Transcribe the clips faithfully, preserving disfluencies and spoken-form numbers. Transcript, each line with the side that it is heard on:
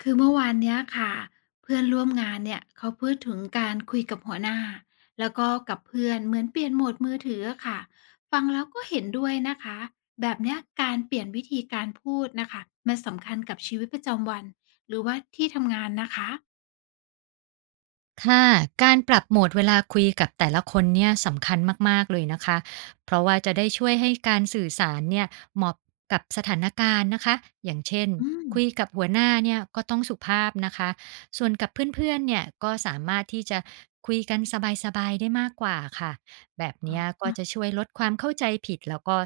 left: คือเมื่อวานเนี้ยค่ะเพื่อนร่วมงานเนี่ยเขาพูดถึงการคุยกับหัวหน้าแล้วก็กับเพื่อนเหมือนเปลี่ยนโหมดมือถืออะค่ะฟังแล้วก็เห็นด้วยนะคะแบบเนี้ยการเปลี่ยนวิธีการพูดนะคะมันสำคัญกับชีวิตประจำวันหรือว่าที่ทำงานนะคะ
right: ค่ะการปรับโหมดเวลาคุยกับแต่ละคนเนี่ยสำคัญมากๆเลยนะคะเพราะว่าจะได้ช่วยให้การสื่อสารเนี่ยเหมาะกับสถานการณ์นะคะอย่างเช่น
left: อืม
right: คุยกับหัวหน้าเนี่ยก็ต้องสุภาพนะคะส่วนกับเพื่อนๆเนี่ยก็สามารถที่จะคุยกันสบายๆได้มากกว่าค่ะแบบ
left: อ
right: เนี้ยก็
left: ๋อ
right: จะช่วยลดความเข้าใจผิดแล้วก็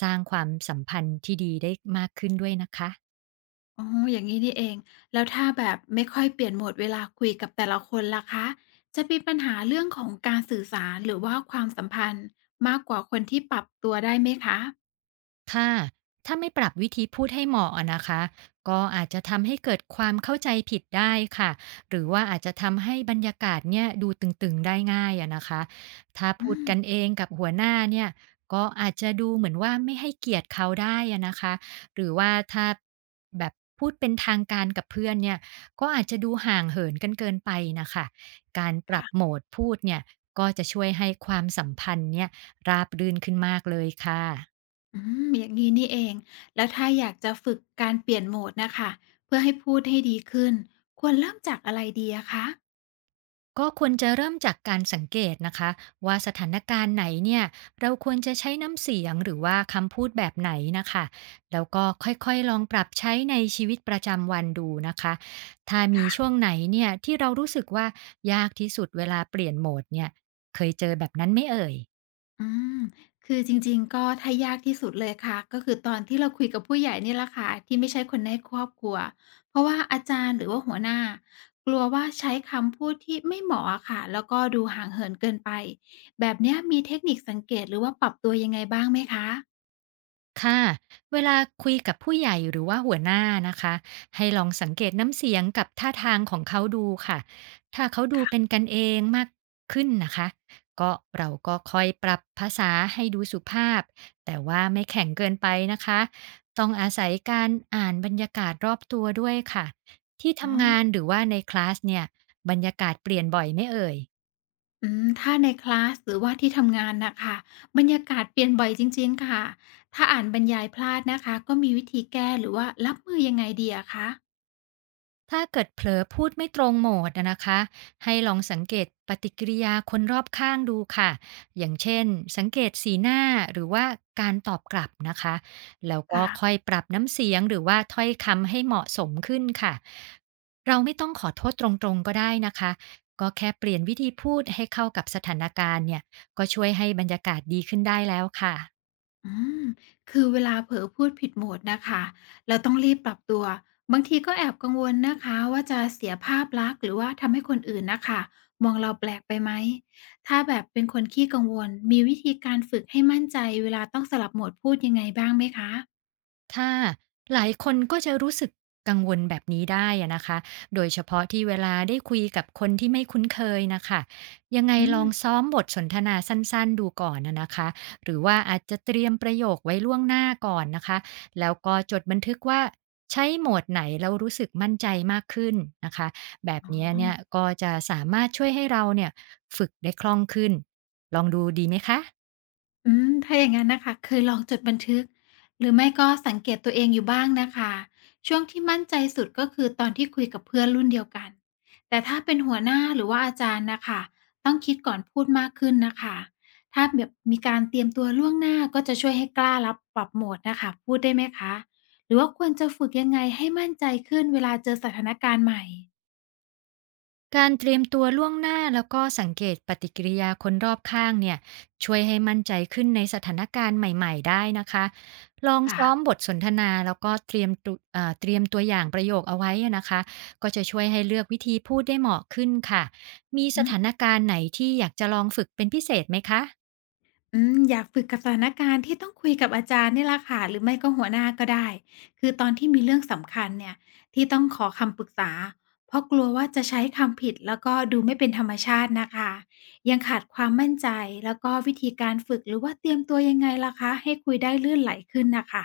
right: สร้างความสัมพันธ์ที่ดีได้มากขึ้นด้วยนะคะ
left: อ๋ออย่างนี้นี่เองแล้วถ้าแบบไม่ค่อยเปลี่ยนโหมดเวลาคุยกับแต่ละคนล่ะคะจะมีปัญหาเรื่องของการสื่อสารหรือว่าความสัมพันธ์มากกว่าคนที่ปรับตัวได้ไหมคะ
right: ค่ะถ้าไม่ปรับวิธีพูดให้เหมาะอะนะคะก็อาจจะทำให้เกิดความเข้าใจผิดได้ค่ะหรือว่าอาจจะทำให้บรรยากาศเนี่ยดูตึงๆได้ง่ายอะนะคะถ้า
left: อื
right: พูด
left: ม
right: กันเองกับหัวหน้าเนี่ยก็อาจจะดูเหมือนว่าไม่ให้เกียรติเขาได้อะนะคะหรือว่าถ้าแบบพูดเป็นทางการกับเพื่อนเนี่ยก็อาจจะดูห่างเหินกันเกินไปนะคะการปรับโหม
left: ค่ะ
right: ดพูดเนี่ยก็จะช่วยให้ความสัมพันธ์เนี่ยราบรื่นขึ้นมากเลยค่ะ
left: อืมอย่างนี้นี่เอง แล้วถ้าอยากจะฝึกการเปลี่ยนโหมดน่ะค่ะเพื่อให้พูดให้ดีขึ้นควรเริ่มจากอะไรดีอะคะ
right: ก็ควรจะเริ่มจากการสังเกตนะคะว่าสถานการณ์ไหนเนี่ยเราควรจะใช้น้ำเสียงหรือว่าคำพูดแบบไหนนะคะแล้วก็ค่อยๆลองปรับใช้ในชีวิตประจำวันดูนะคะถ้ามีช่วง
left: ค่ะ
right: ไหนเนี่ยที่เรารู้สึกว่ายากที่สุดเวลาเปลี่ยนโหมดเนี่ยเคยเจอแบบนั้นไหม่เอ่ย
left: อืมคือจริงๆก็ถ้ายากที่สุดเลยค่ะก็คือตอนที่เราคุยกับผู้ใหญ่เนี่ยแหละค่ะที่ไม่ใช่คนในครอบครัวเพราะว่าอาจารย์หรือว่าหัวหน้ากลัวว่าใช้คำพูดที่ไม่เหมาะอะค่ะแล้วก็ดูห่างเหินเกินไปแบบเนี้ยมีเทคนิคสังเกตหรือว่าปรับตัวยังไงบ้างไหมคะ
right: ค่ะเวลาคุยกับผู้ใหญ่หรือว่าหัวหน้านะคะให้ลองสังเกตน้ำเสียงกับท่าทางของเขาดูค่ะถ้าเขาดูเป็น
left: ค่ะ
right: กันเองมากขึ้นนะคะก็เราก็คอยปรับภาษาให้ดูสุภาพแต่ว่าไม่แข็งเกินไปนะคะต้องอาศัยการอ่านบรรยากาศรอบตัวด้วยค่ะที่
left: อ๋
right: ทำงาน
left: อ
right: หรือว่าในคลาสเนี่ยบรรยากาศเปลี่ยนบ่อยไหม่เอ่ย
left: อืมถ้าในคลาสหรือว่าที่ทำงานน่ะค่ะบรรยากาศเปลี่ยนบ่อยจริงๆค่ะถ้าอ่านบรรยายพลาดนะคะก็มีวิธีแก้หรือว่ารับมือยังไงดีอะคะ
right: ถ้าเกิดเผลอพูดไม่ตรงโหมดนะนะคะให้ลองสังเกตปฏิกิริยาคนรอบข้างดูค่ะอย่างเช่นสังเกตสีหน้าหรือว่าการตอบกลับนะคะแล้วก็ค่อย
left: ค่ะ
right: ปรับน้ำเสียงหรือว่าถ้อยคำให้เหมาะสมขึ้นค่ะเราไม่ต้องขอโทษตรงๆก็ได้นะคะก็แค่เปลี่ยนวิธีพูดให้เข้ากับสถานการณ์เนี่ยก็ช่วยให้บรรยากาศดีขึ้นได้แล้วค่ะ
left: อืมคือเวลาเผลอพูดผิดโหมดน่ะค่ะเราต้องรีบปรับตัวบางทีก็แอบกังวลนะคะว่าจะเสียภาพลักษณ์หรือว่าทำให้คนอื่นน่ะค่ะมองเราแปลกไปไหมถ้าแบบเป็นคนขี้กังวลมีวิธีการฝึกให้มั่นใจเวลาต้องสลับโหมดพูดยังไงบ้างไหมคะ
right: ค่ะหลายคนก็จะรู้สึกกังวลแบบนี้ได้อะนะคะโดยเฉพาะที่เวลาได้คุยกับคนที่ไม่คุ้นเคยนะคะยังไง
left: อื
right: ล
left: ม
right: องซ้อมบทสนทนาสั้นๆดูก่อนนะนะคะหรือว่าอาจจะเตรียมประโยคไว้ล่วงหน้าก่อนนะคะแล้วก็จดบันทึกว่าใช้โหมดไหนแล้วรู้สึกมั่นใจมากขึ้นนะคะแบบเนี้ยเนี่ยก็จะสามารถช่วยให้เราเนี่ยฝึกได้คล่องขึ้น ลองดูดีไหมคะ
left: อืมถ้าอย่างงั้นนะคะเคยลองจดบันทึกหรือไม่ก็สังเกตตัวเองอยู่บ้างนะคะช่วงที่มั่นใจสุดก็คือตอนที่คุยกับเพื่อนรุ่นเดียวกันแต่ถ้าเป็นหัวหน้าหรือว่าอาจารย์นะคะต้องคิดก่อนพูดมากขึ้นนะคะถ้าแบบมีการเตรียมตัวล่วงหน้าก็จะช่วยให้กล้ารับปรับโหมดนะคะพูดได้ไหมคะหรือว่าควรจะฝึกยังไงให้มั่นใจขึ้นเวลาเจอสถานการณ์ใหม่
right: การเตรียมตัวล่วงหน้าแล้วก็สังเกตปฏิกิริยาคนรอบข้างเนี่ยช่วยให้มั่นใจขึ้นในสถานการณ์ใหม่ๆได้นะคะลอง
left: ค่ะ
right: ซ้อมบทสนทนาแล้วก็เตรียมตุเอ่อเตรียมตัวอย่างประโยคเอาไว้อะนะคะก็จะช่วยให้เลือกวิธีพูดได้เหมาะขึ้นค่ะมีสถานการณ์ไหนที่อยากจะลองฝึกเป็นพิเศษไหมคะ
left: อืมอยากฝึกกับสถานการณ์ที่ต้องคุยกับอาจารย์นี่ล่ละค่ะหรือไม่ก็หัวหน้าก็ได้คือตอนที่มีเรื่องสำคัญเนี่ยที่ต้องขอคำปรึกษาเพราะกลัวว่าจะใช้คำผิดแล้วก็ดูไม่เป็นธรรมชาตินะคะยังขาดความมั่นใจแล้วก็วิธีการฝึกหรือว่าเตรียมตัวยังไงล่ะคะให้คุยได้ลื่นไหลขึ้นนะคะ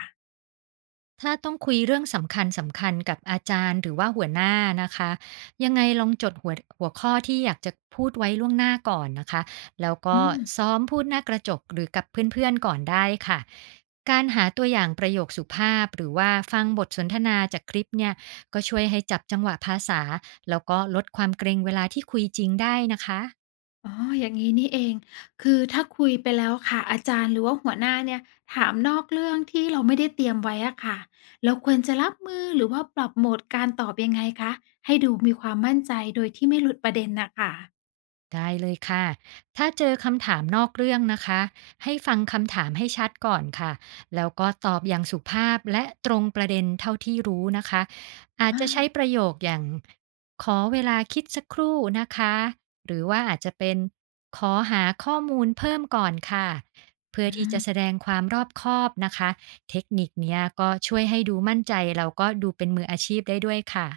right: ถ้าต้องคุยเรื่องสำคัญสำคัญกับอาจารย์หรือว่าหัวหน้านะคะยังไงลองจดหัวหัวข้อที่อยากจะพูดไว้ล่วงหน้าก่อนนะคะแล้ว
left: อื
right: ก็
left: ม
right: ซ้อมพูดหน้ากระจกหรือกับเพื่อนๆก่อนได้ค่ะการหาตัวอย่างประโยคสุภาพหรือว่าฟังบทสนทนาจากคลิปเนี่ยก็ช่วยให้จับจังหวะภาษาแล้วก็ลดความเกรงเวลาที่คุยจริงได้นะคะ
left: อ๋ออย่างนี้นี่เอง คือถ้าคุยไปแล้วค่ะอาจารย์หรือว่าหัวหน้าเนี่ยถามนอกเรื่องที่เราไม่ได้เตรียมไว้อะค่ะเราควรจะรับมือหรือว่าปรับโหมดการตอบยังไงคะ ให้ดูมีความมั่นใจโดยที่ไม่หลุดประเด็นน่ะค่ะ
right: ได้เลยค่ะถ้าเจอคำถามนอกเรื่องนะคะให้ฟังคำถามให้ชัดก่อนค่ะแล้วก็ตอบอย่างสุภาพและตรงประเด็นเท่าที่รู้นะคะอาจ
left: อา
right: จะใช้ประโยคอย่างขอเวลาคิดสักครู่นะคะหรือว่าอาจจะเป็นขอหาข้อมูลเพิ่มก่อนค่ะเพื่อ
left: อื
right: ที่จะแส
left: ม
right: ดงความรอบคอบนะคะเทคนิคเนี้ยก็ช่วยให้ดูมั่นใจแล้วก็ดูเป็นมืออาชีพได้ด้วยค่ะ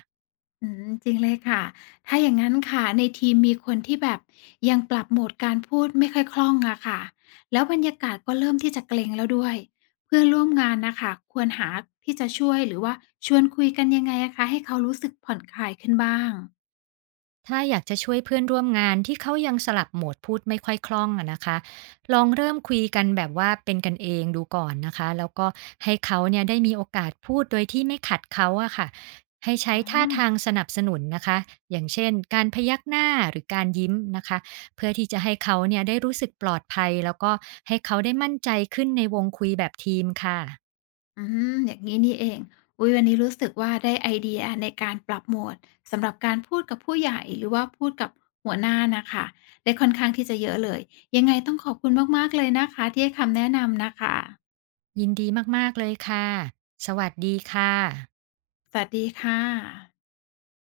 left: อืมจริงเลยค่ะถ้าอย่างนั้นค่ะในทีมมีคนที่แบบยังปรับโหมดการพูดไม่ค่อยคล่องอะค่ะ แล้วบรรยากาศก็เริ่มที่จะเกรงแล้วด้วยเพื่อนร่วมงานนะค่ะควรหาที่จะช่วยหรือว่าชวนคุยกันยังไงอะคะให้เขารู้สึกผ่อนคลายขึ้นบ้าง
right: ถ้าอยากจะช่วยเพื่อนร่วมงานที่เขายังสลับโหมดพูดไม่ค่อยคล่องอะนะคะลองเริ่มคุยกันแบบว่าเป็นกันเองดูก่อนนะคะแล้วก็ให้เขาเนี่ยได้มีโอกาสพูดโดยที่ไม่ขัดเขาอะค่ะให้ใช้
left: อ๋
right: ท่า
left: อ
right: ทางสนับสนุนนะคะอย่างเช่นการพยักหน้าหรือการยิ้มนะคะเพื่อที่จะให้เขาเนี่ยได้รู้สึกปลอดภัยแล้วก็ให้เขาได้มั่นใจขึ้นในวงคุยแบบทีมค่ะ
left: อืมอย่างนี้นี่เองอุ๊ยวันนี้รู้สึกว่าได้ไอเดียในการปรับโหมดสำหรับการพูดกับผู้ใหญ่หรือว่าพูดกับหัวหน้านะค่ะได้ค่อนข้างที่จะเยอะเลยยังไงต้องขอบคุณมากๆเลยนะคะที่ให้คำแนะนำนะคะ
right: ยินดีมากๆเลยค่ะสวัสดีค่ะ
left: สวัสดีค่ะ